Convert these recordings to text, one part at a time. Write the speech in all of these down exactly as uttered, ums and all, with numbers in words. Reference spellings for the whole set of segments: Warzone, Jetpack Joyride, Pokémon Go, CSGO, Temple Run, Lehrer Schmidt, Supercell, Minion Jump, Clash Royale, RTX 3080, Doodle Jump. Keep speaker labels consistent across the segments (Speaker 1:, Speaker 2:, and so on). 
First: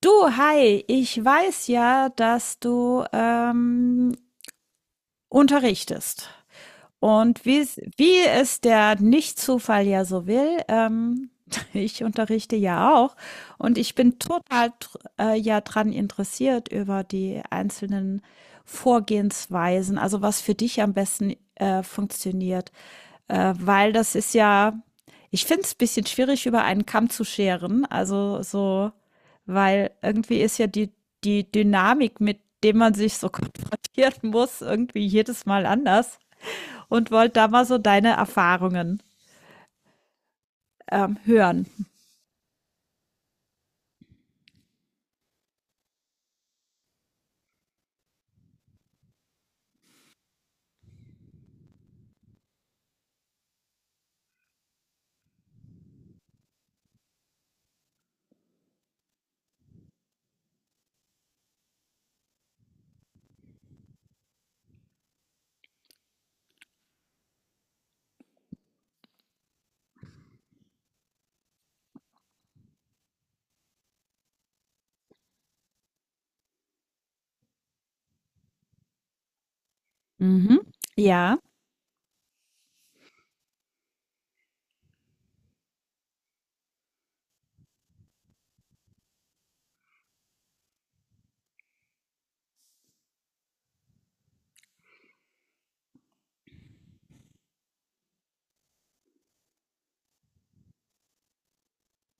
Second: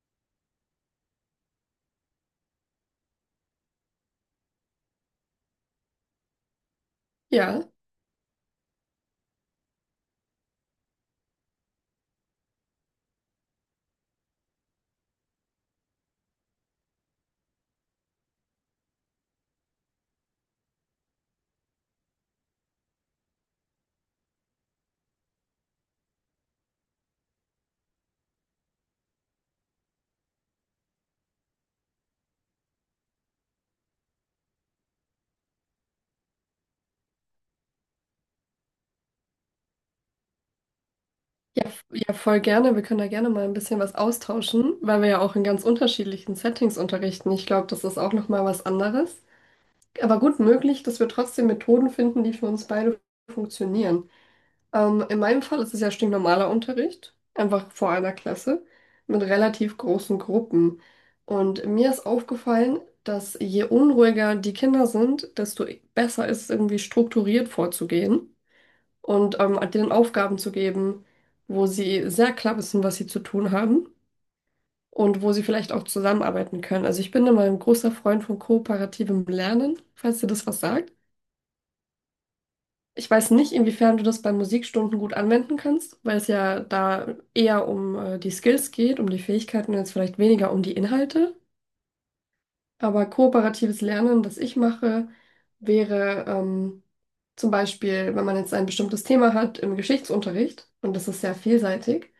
Speaker 1: Du, hi, ich weiß ja, dass du ähm, unterrichtest. Und wie
Speaker 2: Ja,
Speaker 1: es, wie es der Nicht-Zufall ja so will, ähm, ich unterrichte ja auch und ich bin total dr- äh, ja dran interessiert über die einzelnen Vorgehensweisen, also was für dich am besten äh, funktioniert, äh, weil das ist ja, ich finde es ein bisschen schwierig, über einen Kamm zu scheren, also so, weil irgendwie ist ja die, die Dynamik, mit dem man sich so konfrontieren muss, irgendwie jedes Mal anders, und wollte da mal so deine Erfahrungen ähm,
Speaker 2: ja,
Speaker 1: hören.
Speaker 2: f- ja, voll gerne. Wir können da gerne mal ein bisschen was austauschen, weil wir ja auch in ganz unterschiedlichen Settings unterrichten. Ich glaube, das ist auch noch mal was anderes. Aber gut möglich, dass wir trotzdem Methoden finden, die für uns beide funktionieren. Ähm, in meinem Fall ist es ja stinknormaler Unterricht, einfach vor einer Klasse mit relativ großen Gruppen. Und mir ist aufgefallen, dass je unruhiger die Kinder sind, desto besser ist es irgendwie strukturiert vorzugehen. Und ähm, halt denen Aufgaben zu geben, wo sie sehr klar wissen, was sie zu tun haben und wo sie vielleicht auch zusammenarbeiten können. Also ich bin immer ein großer Freund von kooperativem Lernen, falls dir das
Speaker 1: Mhm.
Speaker 2: was sagt.
Speaker 1: Ja.
Speaker 2: Ich weiß nicht, inwiefern du das bei Musikstunden gut anwenden kannst, weil es ja da eher um äh, die Skills geht, um die Fähigkeiten und jetzt vielleicht weniger um die Inhalte. Aber kooperatives Lernen, das ich mache, wäre ähm, zum Beispiel, wenn man jetzt ein bestimmtes Thema hat im Geschichtsunterricht und das ist sehr vielseitig,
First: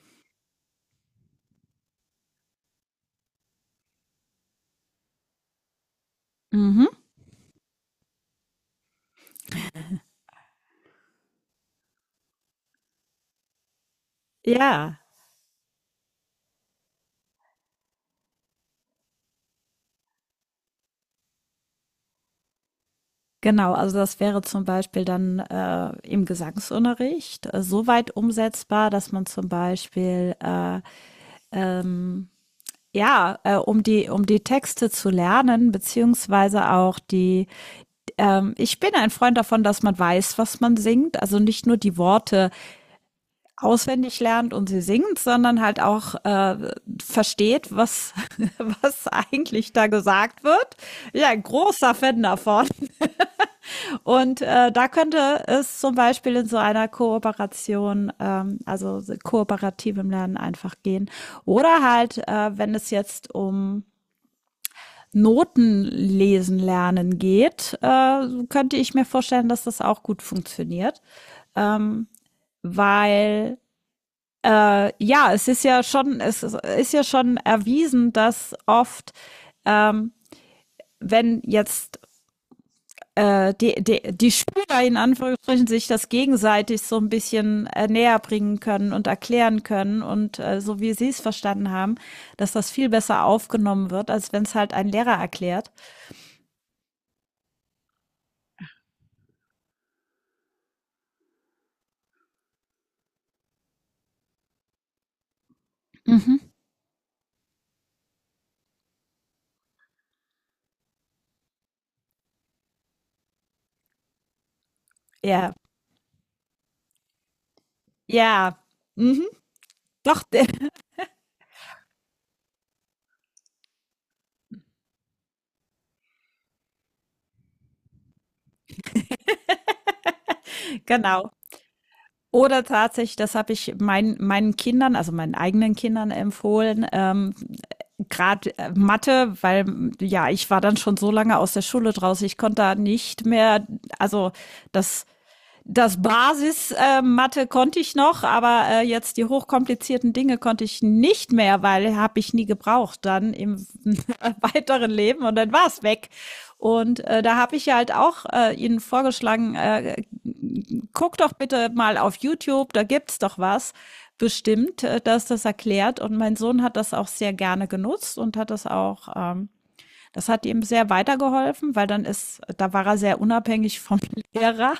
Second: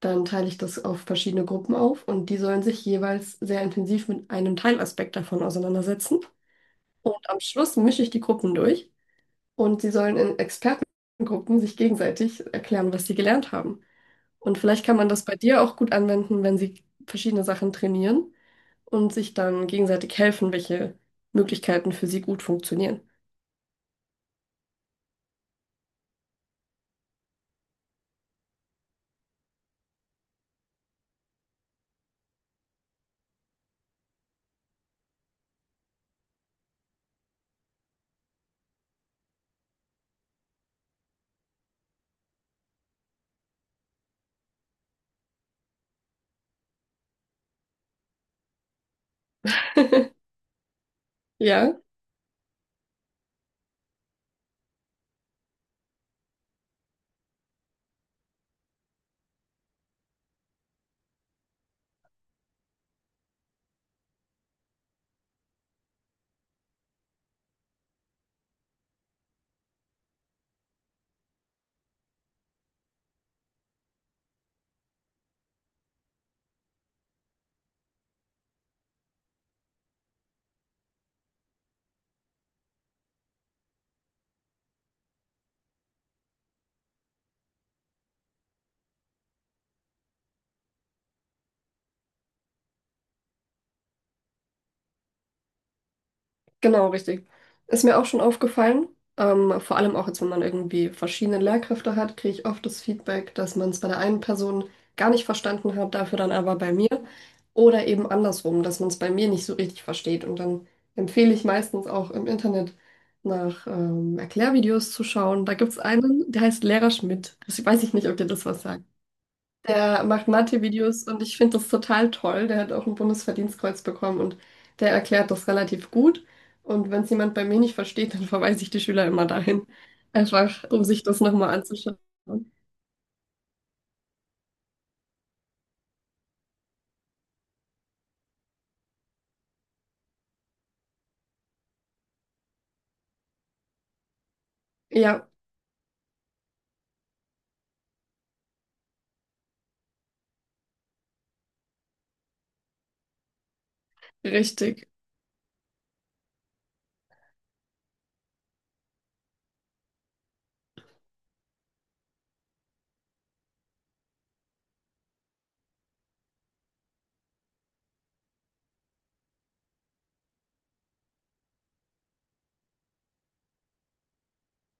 Speaker 2: dann teile ich das auf verschiedene Gruppen auf und die sollen sich jeweils sehr intensiv mit einem Teilaspekt davon auseinandersetzen.
Speaker 1: Mhm.
Speaker 2: Und am Schluss mische ich die Gruppen durch und sie sollen in Expertengruppen sich gegenseitig erklären, was sie gelernt haben. Und vielleicht kann
Speaker 1: Ja,
Speaker 2: man das bei dir auch gut anwenden, wenn sie verschiedene Sachen trainieren und sich dann gegenseitig helfen, welche Möglichkeiten für sie gut funktionieren.
Speaker 1: genau. Also das wäre zum Beispiel dann äh, im Gesangsunterricht äh, so weit umsetzbar, dass man zum Beispiel äh, ja, äh, um die um die Texte zu lernen, beziehungsweise auch die. Ähm, ich bin ein Freund davon, dass man weiß, was man singt. Also nicht nur die Worte auswendig lernt und sie singt, sondern halt auch äh, versteht, was, was eigentlich da gesagt wird. Ja, ein
Speaker 2: Ja.
Speaker 1: großer Fan davon. Und äh, da könnte es zum Beispiel in so einer Kooperation, ähm, also kooperativem Lernen, einfach gehen. Oder halt, äh, wenn es jetzt um Noten lesen lernen geht, äh, könnte ich mir vorstellen, dass das auch gut funktioniert. Ähm, weil Äh, ja, es ist ja schon, es ist, ja schon erwiesen, dass oft, ähm, wenn jetzt äh, die, die, die Schüler in Anführungsstrichen sich das gegenseitig so ein bisschen äh, näher bringen können und erklären können und äh, so wie sie es verstanden haben, dass das viel besser aufgenommen wird, als wenn es halt ein Lehrer erklärt.
Speaker 2: Genau, richtig. Ist mir auch schon aufgefallen. Ähm, vor allem auch jetzt, wenn man irgendwie verschiedene Lehrkräfte hat, kriege ich oft das Feedback, dass man es bei der einen Person gar nicht verstanden hat, dafür dann
Speaker 1: Mhm.
Speaker 2: aber bei mir. Oder eben andersrum, dass man es bei mir nicht so richtig versteht. Und dann empfehle ich meistens auch im Internet nach ähm, Erklärvideos zu schauen.
Speaker 1: Ja,
Speaker 2: Da gibt es einen, der heißt Lehrer Schmidt. Das weiß ich nicht, ob dir das
Speaker 1: ja,
Speaker 2: was sagt.
Speaker 1: mhm.
Speaker 2: Der
Speaker 1: Doch.
Speaker 2: macht Mathe-Videos und ich finde das total toll. Der hat auch ein Bundesverdienstkreuz bekommen und der erklärt das relativ gut. Und wenn es jemand bei mir nicht versteht, dann verweise ich die Schüler immer dahin. Einfach, um sich das
Speaker 1: Genau.
Speaker 2: nochmal anzuschauen.
Speaker 1: Oder tatsächlich, das habe ich mein, meinen Kindern, also meinen eigenen Kindern, empfohlen, ähm, gerade Mathe, weil ja, ich war dann schon so lange aus der Schule draußen, ich konnte da nicht mehr, also das
Speaker 2: Ja,
Speaker 1: das Basis-Mathe äh, konnte ich noch, aber äh, jetzt die hochkomplizierten Dinge konnte ich nicht mehr, weil habe ich nie gebraucht dann im
Speaker 2: richtig.
Speaker 1: weiteren Leben, und dann war es weg. Und äh, da habe ich ja halt auch äh, Ihnen vorgeschlagen, äh, guck doch bitte mal auf YouTube, da gibt's doch was bestimmt, äh, dass das erklärt. Und mein Sohn hat das auch sehr gerne genutzt und hat das auch, ähm, das hat ihm sehr weitergeholfen, weil dann ist, da war er sehr unabhängig vom Lehrer,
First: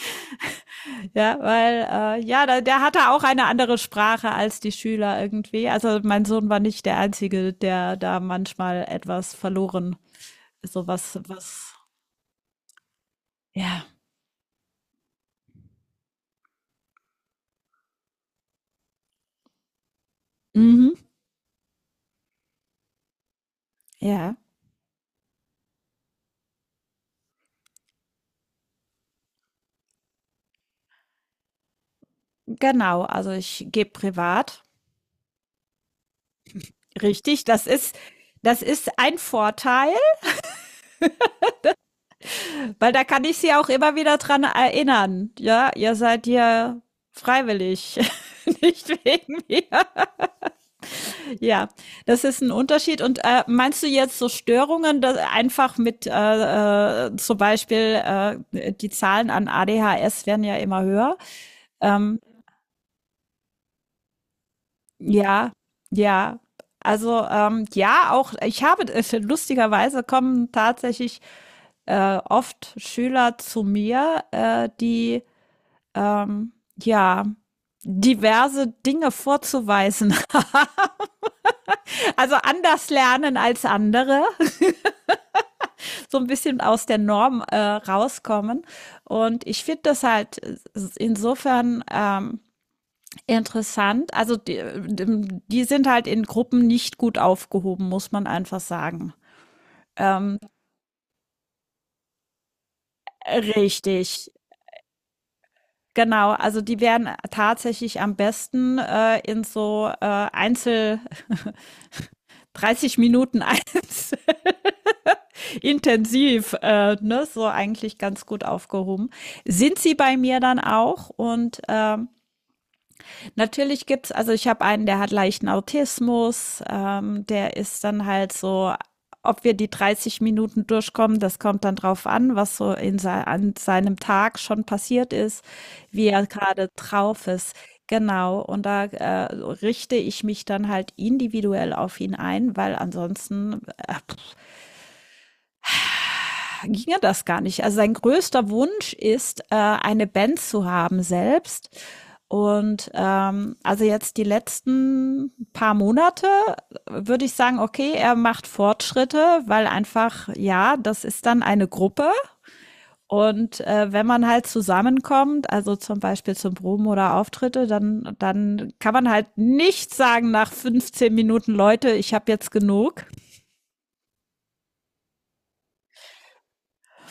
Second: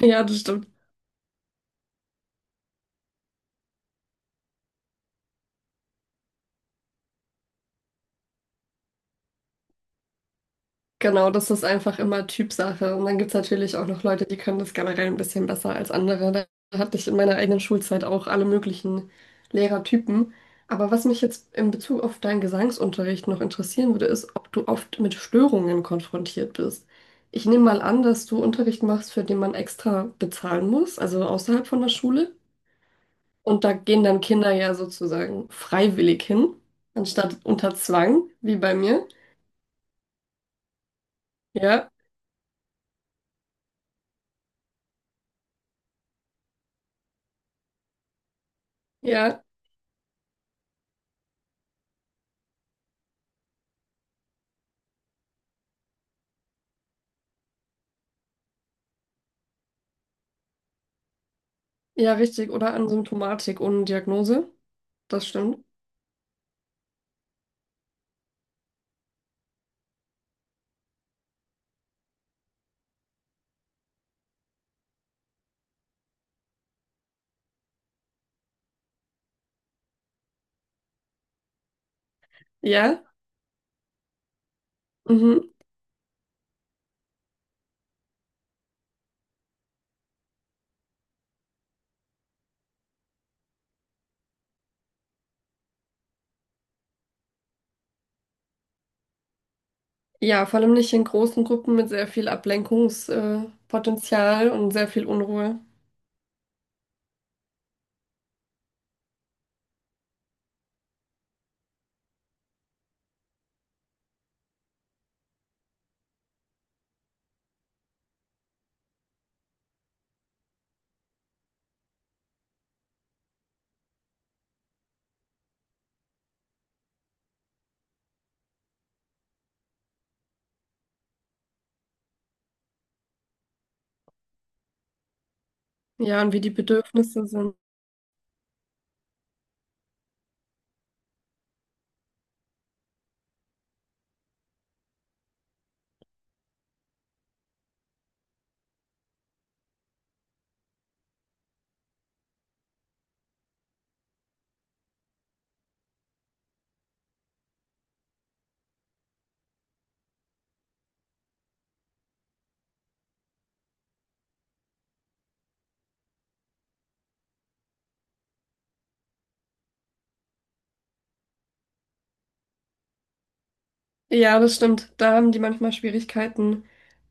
Speaker 2: Ja, das stimmt.
Speaker 1: ja, weil äh, ja, da, der hatte auch eine andere Sprache als die Schüler irgendwie. Also mein Sohn war nicht der einzige, der da manchmal etwas verloren, so was,
Speaker 2: Genau, das ist
Speaker 1: was,
Speaker 2: einfach immer Typsache. Und dann gibt es natürlich auch
Speaker 1: ja,
Speaker 2: noch Leute, die können das generell ein bisschen besser als andere. Da hatte ich in meiner eigenen Schulzeit auch alle möglichen Lehrertypen. Aber
Speaker 1: mhm.
Speaker 2: was mich jetzt in Bezug auf deinen Gesangsunterricht noch interessieren würde, ist,
Speaker 1: Ja,
Speaker 2: ob du oft mit Störungen konfrontiert bist. Ich nehme mal an, dass du Unterricht machst, für den man extra bezahlen muss, also außerhalb von der Schule.
Speaker 1: genau. Also
Speaker 2: Und
Speaker 1: ich
Speaker 2: da
Speaker 1: gebe
Speaker 2: gehen dann Kinder
Speaker 1: privat.
Speaker 2: ja sozusagen freiwillig hin, anstatt
Speaker 1: Richtig, das
Speaker 2: unter
Speaker 1: ist,
Speaker 2: Zwang, wie
Speaker 1: das
Speaker 2: bei
Speaker 1: ist
Speaker 2: mir.
Speaker 1: ein Vorteil,
Speaker 2: Ja,
Speaker 1: weil da kann ich sie auch immer wieder dran erinnern. Ja, ihr seid hier freiwillig, nicht wegen
Speaker 2: ja.
Speaker 1: mir. Ja, das ist ein Unterschied. Und äh, meinst du jetzt so Störungen, dass einfach mit äh, äh, zum Beispiel äh, die Zahlen an A D H S werden ja immer höher?
Speaker 2: Ja,
Speaker 1: Ähm,
Speaker 2: richtig. Oder an Symptomatik ohne Diagnose. Das
Speaker 1: Ja,
Speaker 2: stimmt.
Speaker 1: ja. Also, ähm, ja, auch ich habe äh, lustigerweise kommen tatsächlich äh, oft Schüler zu mir, äh, die ähm, ja, diverse Dinge vorzuweisen. Also anders
Speaker 2: Ja.
Speaker 1: lernen als andere,
Speaker 2: Mhm.
Speaker 1: so ein bisschen aus der Norm äh, rauskommen. Und ich finde das halt äh, insofern ähm, interessant. Also die, die sind halt in Gruppen nicht gut aufgehoben, muss man einfach sagen. Ähm,
Speaker 2: Ja, vor allem nicht in großen Gruppen mit sehr viel Ablenkungspotenzial äh,
Speaker 1: richtig,
Speaker 2: Potenzial und sehr viel Unruhe.
Speaker 1: genau. Also die werden tatsächlich am besten äh, in so äh, Einzel, dreißig Minuten, eins intensiv, äh, ne, so eigentlich ganz gut aufgehoben. Sind sie bei mir dann auch, und ähm, natürlich gibt's, also ich habe einen, der hat leichten Autismus, ähm, der ist dann halt so, ob wir die dreißig Minuten durchkommen, das kommt dann drauf an, was so in sei- an seinem Tag schon passiert ist, wie
Speaker 2: Ja,
Speaker 1: er
Speaker 2: und wie die
Speaker 1: gerade
Speaker 2: Bedürfnisse
Speaker 1: drauf ist.
Speaker 2: sind.
Speaker 1: Genau, und da äh, richte ich mich dann halt individuell auf ihn ein, weil ansonsten äh, ginge das gar nicht. Also sein größter Wunsch ist, äh, eine Band zu haben selbst. Und ähm, also jetzt die letzten paar Monate äh, würde ich sagen, okay, er macht Fortschritte, weil einfach, ja, das ist dann eine Gruppe. Und äh, wenn man halt zusammenkommt, also zum Beispiel zum Proben oder Auftritte, dann, dann kann man halt nicht sagen nach fünfzehn Minuten, Leute, ich habe jetzt genug.
Speaker 2: Ja, das stimmt. Da haben die manchmal Schwierigkeiten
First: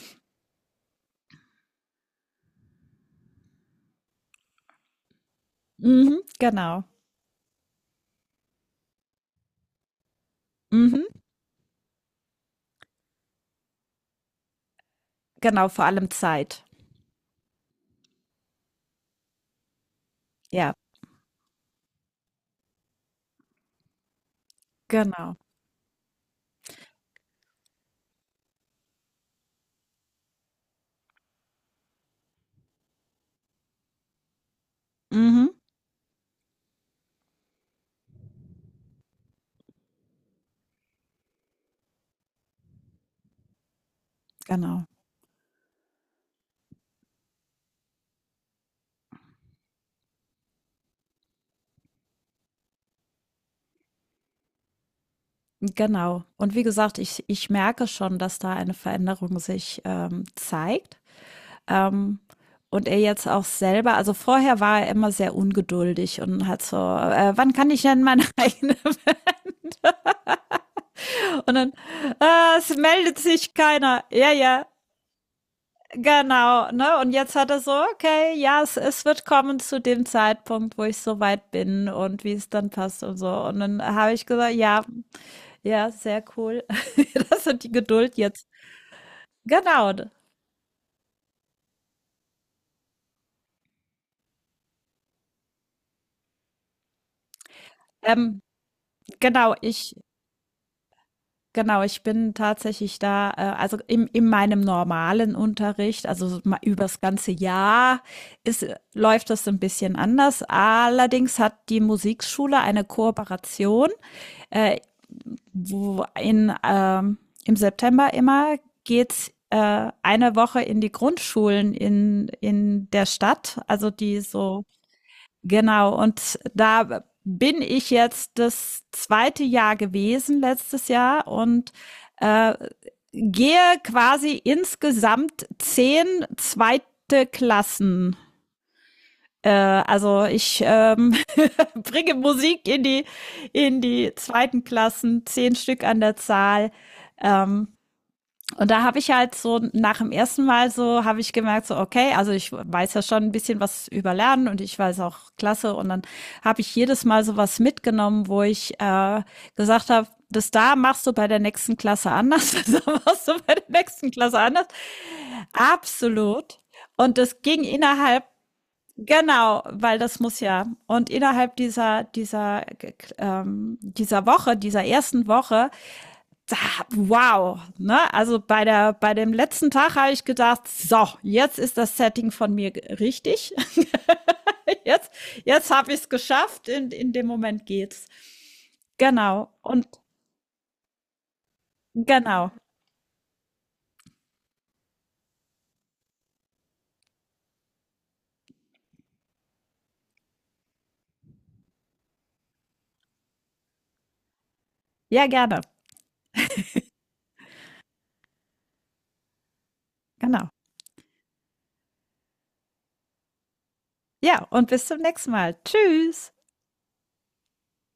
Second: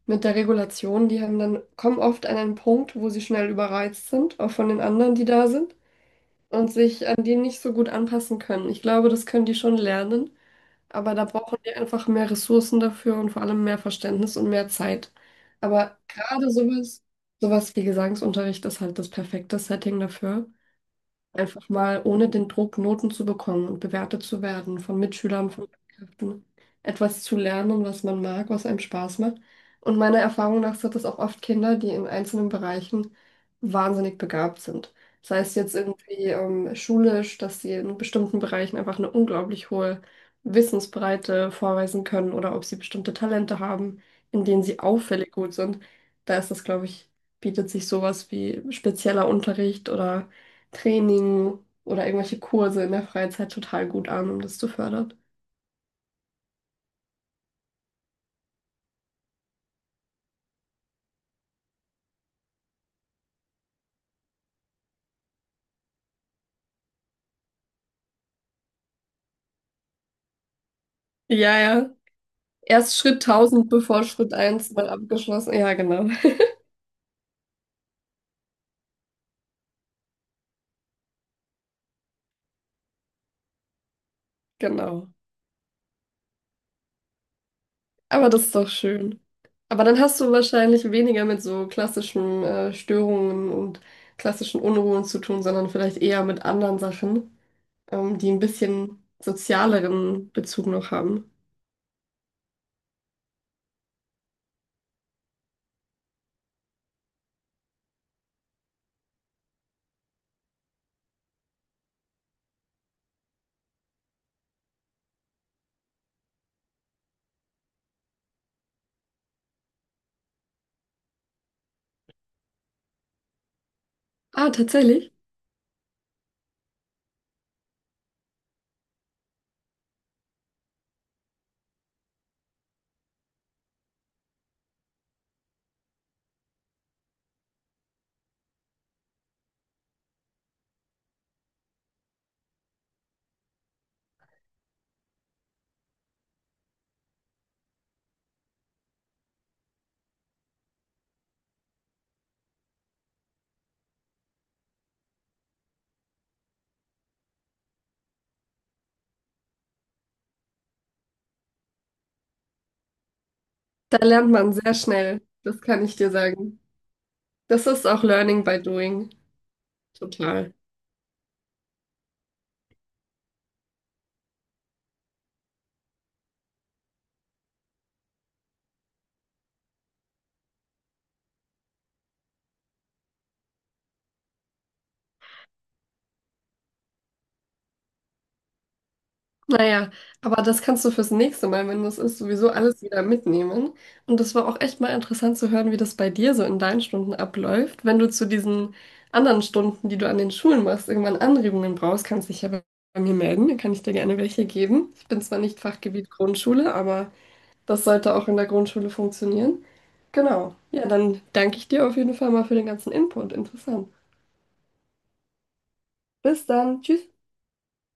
Speaker 2: mit der Regulation. Die haben dann, kommen oft an einen Punkt, wo sie schnell überreizt sind, auch von den anderen, die da sind,
Speaker 1: Mhm,
Speaker 2: und
Speaker 1: genau.
Speaker 2: sich an die nicht so gut anpassen können. Ich glaube, das können die schon lernen.
Speaker 1: Mhm,
Speaker 2: Aber da brauchen wir einfach mehr Ressourcen dafür und vor allem mehr Verständnis und mehr Zeit.
Speaker 1: genau, vor
Speaker 2: Aber
Speaker 1: allem
Speaker 2: gerade
Speaker 1: Zeit.
Speaker 2: sowas, sowas wie Gesangsunterricht ist halt das perfekte Setting dafür.
Speaker 1: Ja.
Speaker 2: Einfach mal ohne den Druck, Noten zu bekommen und bewertet zu werden von
Speaker 1: Genau.
Speaker 2: Mitschülern, von Lehrkräften, etwas zu lernen, was man mag, was einem Spaß macht. Und meiner Erfahrung nach sind das auch oft Kinder, die in einzelnen Bereichen wahnsinnig begabt sind. Sei
Speaker 1: Mhm.
Speaker 2: es jetzt irgendwie ähm, schulisch, dass sie in bestimmten Bereichen einfach eine unglaublich hohe Wissensbreite vorweisen können oder ob sie bestimmte Talente haben, in denen sie
Speaker 1: Genau.
Speaker 2: auffällig gut sind. Da ist das, glaube ich, bietet sich sowas wie spezieller Unterricht oder Training oder irgendwelche Kurse in der Freizeit total gut an, um das zu fördern.
Speaker 1: Genau. Und wie gesagt, ich ich merke schon, dass da eine Veränderung sich, ähm, zeigt, ähm, und er jetzt auch selber, also vorher war er immer sehr ungeduldig und hat so: „Äh, Wann kann ich denn meine eigene“ und
Speaker 2: Ja,
Speaker 1: dann:
Speaker 2: ja.
Speaker 1: „Ah, es
Speaker 2: Erst
Speaker 1: meldet
Speaker 2: Schritt
Speaker 1: sich
Speaker 2: tausend bevor
Speaker 1: keiner. Ja,
Speaker 2: Schritt
Speaker 1: ja,
Speaker 2: eins mal abgeschlossen. Ja, genau.
Speaker 1: genau“, ne? Und jetzt hat er so: „Okay, ja, es es wird kommen zu dem Zeitpunkt, wo ich so weit bin und wie es dann passt und so.“ Und dann habe ich gesagt: „Ja,
Speaker 2: Genau.
Speaker 1: ja, sehr cool.“ Das hat die Geduld
Speaker 2: Aber das
Speaker 1: jetzt.
Speaker 2: ist doch schön. Aber
Speaker 1: Genau.
Speaker 2: dann hast du wahrscheinlich weniger mit so klassischen äh, Störungen und klassischen Unruhen zu tun, sondern vielleicht eher mit anderen Sachen, ähm, die ein
Speaker 1: Ähm,
Speaker 2: bisschen
Speaker 1: genau, ich,
Speaker 2: sozialeren Bezug noch haben.
Speaker 1: genau, ich bin tatsächlich da, äh, also im, in meinem normalen Unterricht, also so ma- übers ganze Jahr ist, läuft das ein bisschen anders. Allerdings hat die Musikschule eine Kooperation, äh, wo in, ähm, im September immer geht's äh, eine Woche in die Grundschulen in, in der Stadt, also die
Speaker 2: Ah,
Speaker 1: so.
Speaker 2: tatsächlich.
Speaker 1: Genau, und da bin ich jetzt das zweite Jahr gewesen, letztes Jahr, und äh, gehe quasi insgesamt zehn zweite Klassen. Äh, also ich ähm, bringe Musik in die in die zweiten Klassen, zehn Stück an der Zahl. Ähm, und da habe ich halt so nach dem ersten Mal so habe ich gemerkt, so okay, also ich weiß ja schon ein bisschen was über Lernen und ich weiß auch klasse, und dann habe ich jedes Mal so was mitgenommen, wo ich äh, gesagt habe, das da machst du bei der nächsten Klasse anders, das da machst du bei der
Speaker 2: Da
Speaker 1: nächsten
Speaker 2: lernt
Speaker 1: Klasse
Speaker 2: man
Speaker 1: anders.
Speaker 2: sehr schnell. Das kann ich dir
Speaker 1: Absolut.
Speaker 2: sagen.
Speaker 1: Und das ging
Speaker 2: Das ist auch
Speaker 1: innerhalb.
Speaker 2: Learning by Doing.
Speaker 1: Genau, weil das muss
Speaker 2: Total.
Speaker 1: ja. Und innerhalb dieser, dieser, ähm, dieser Woche, dieser ersten Woche, wow, ne? Also bei der bei dem letzten Tag habe ich gedacht, so, jetzt ist das Setting von mir richtig. jetzt jetzt habe ich es geschafft, in in dem Moment geht's. Genau. Und
Speaker 2: Naja, aber das kannst du fürs nächste Mal, wenn das ist, sowieso
Speaker 1: genau.
Speaker 2: alles wieder mitnehmen. Und das war auch echt mal interessant zu hören, wie das bei dir so in deinen Stunden abläuft. Wenn du zu diesen anderen Stunden, die du an den Schulen machst, irgendwann Anregungen brauchst, kannst dich ja bei bei mir melden. Dann kann ich dir gerne welche geben. Ich bin
Speaker 1: Ja,
Speaker 2: zwar
Speaker 1: gerne.
Speaker 2: nicht Fachgebiet Grundschule, aber das sollte auch in der Grundschule funktionieren.
Speaker 1: Genau.
Speaker 2: Genau. Ja, dann danke ich dir auf jeden Fall mal für den ganzen Input. Interessant.
Speaker 1: Ja, und bis zum nächsten Mal. Tschüss.
Speaker 2: Bis dann. Tschüss.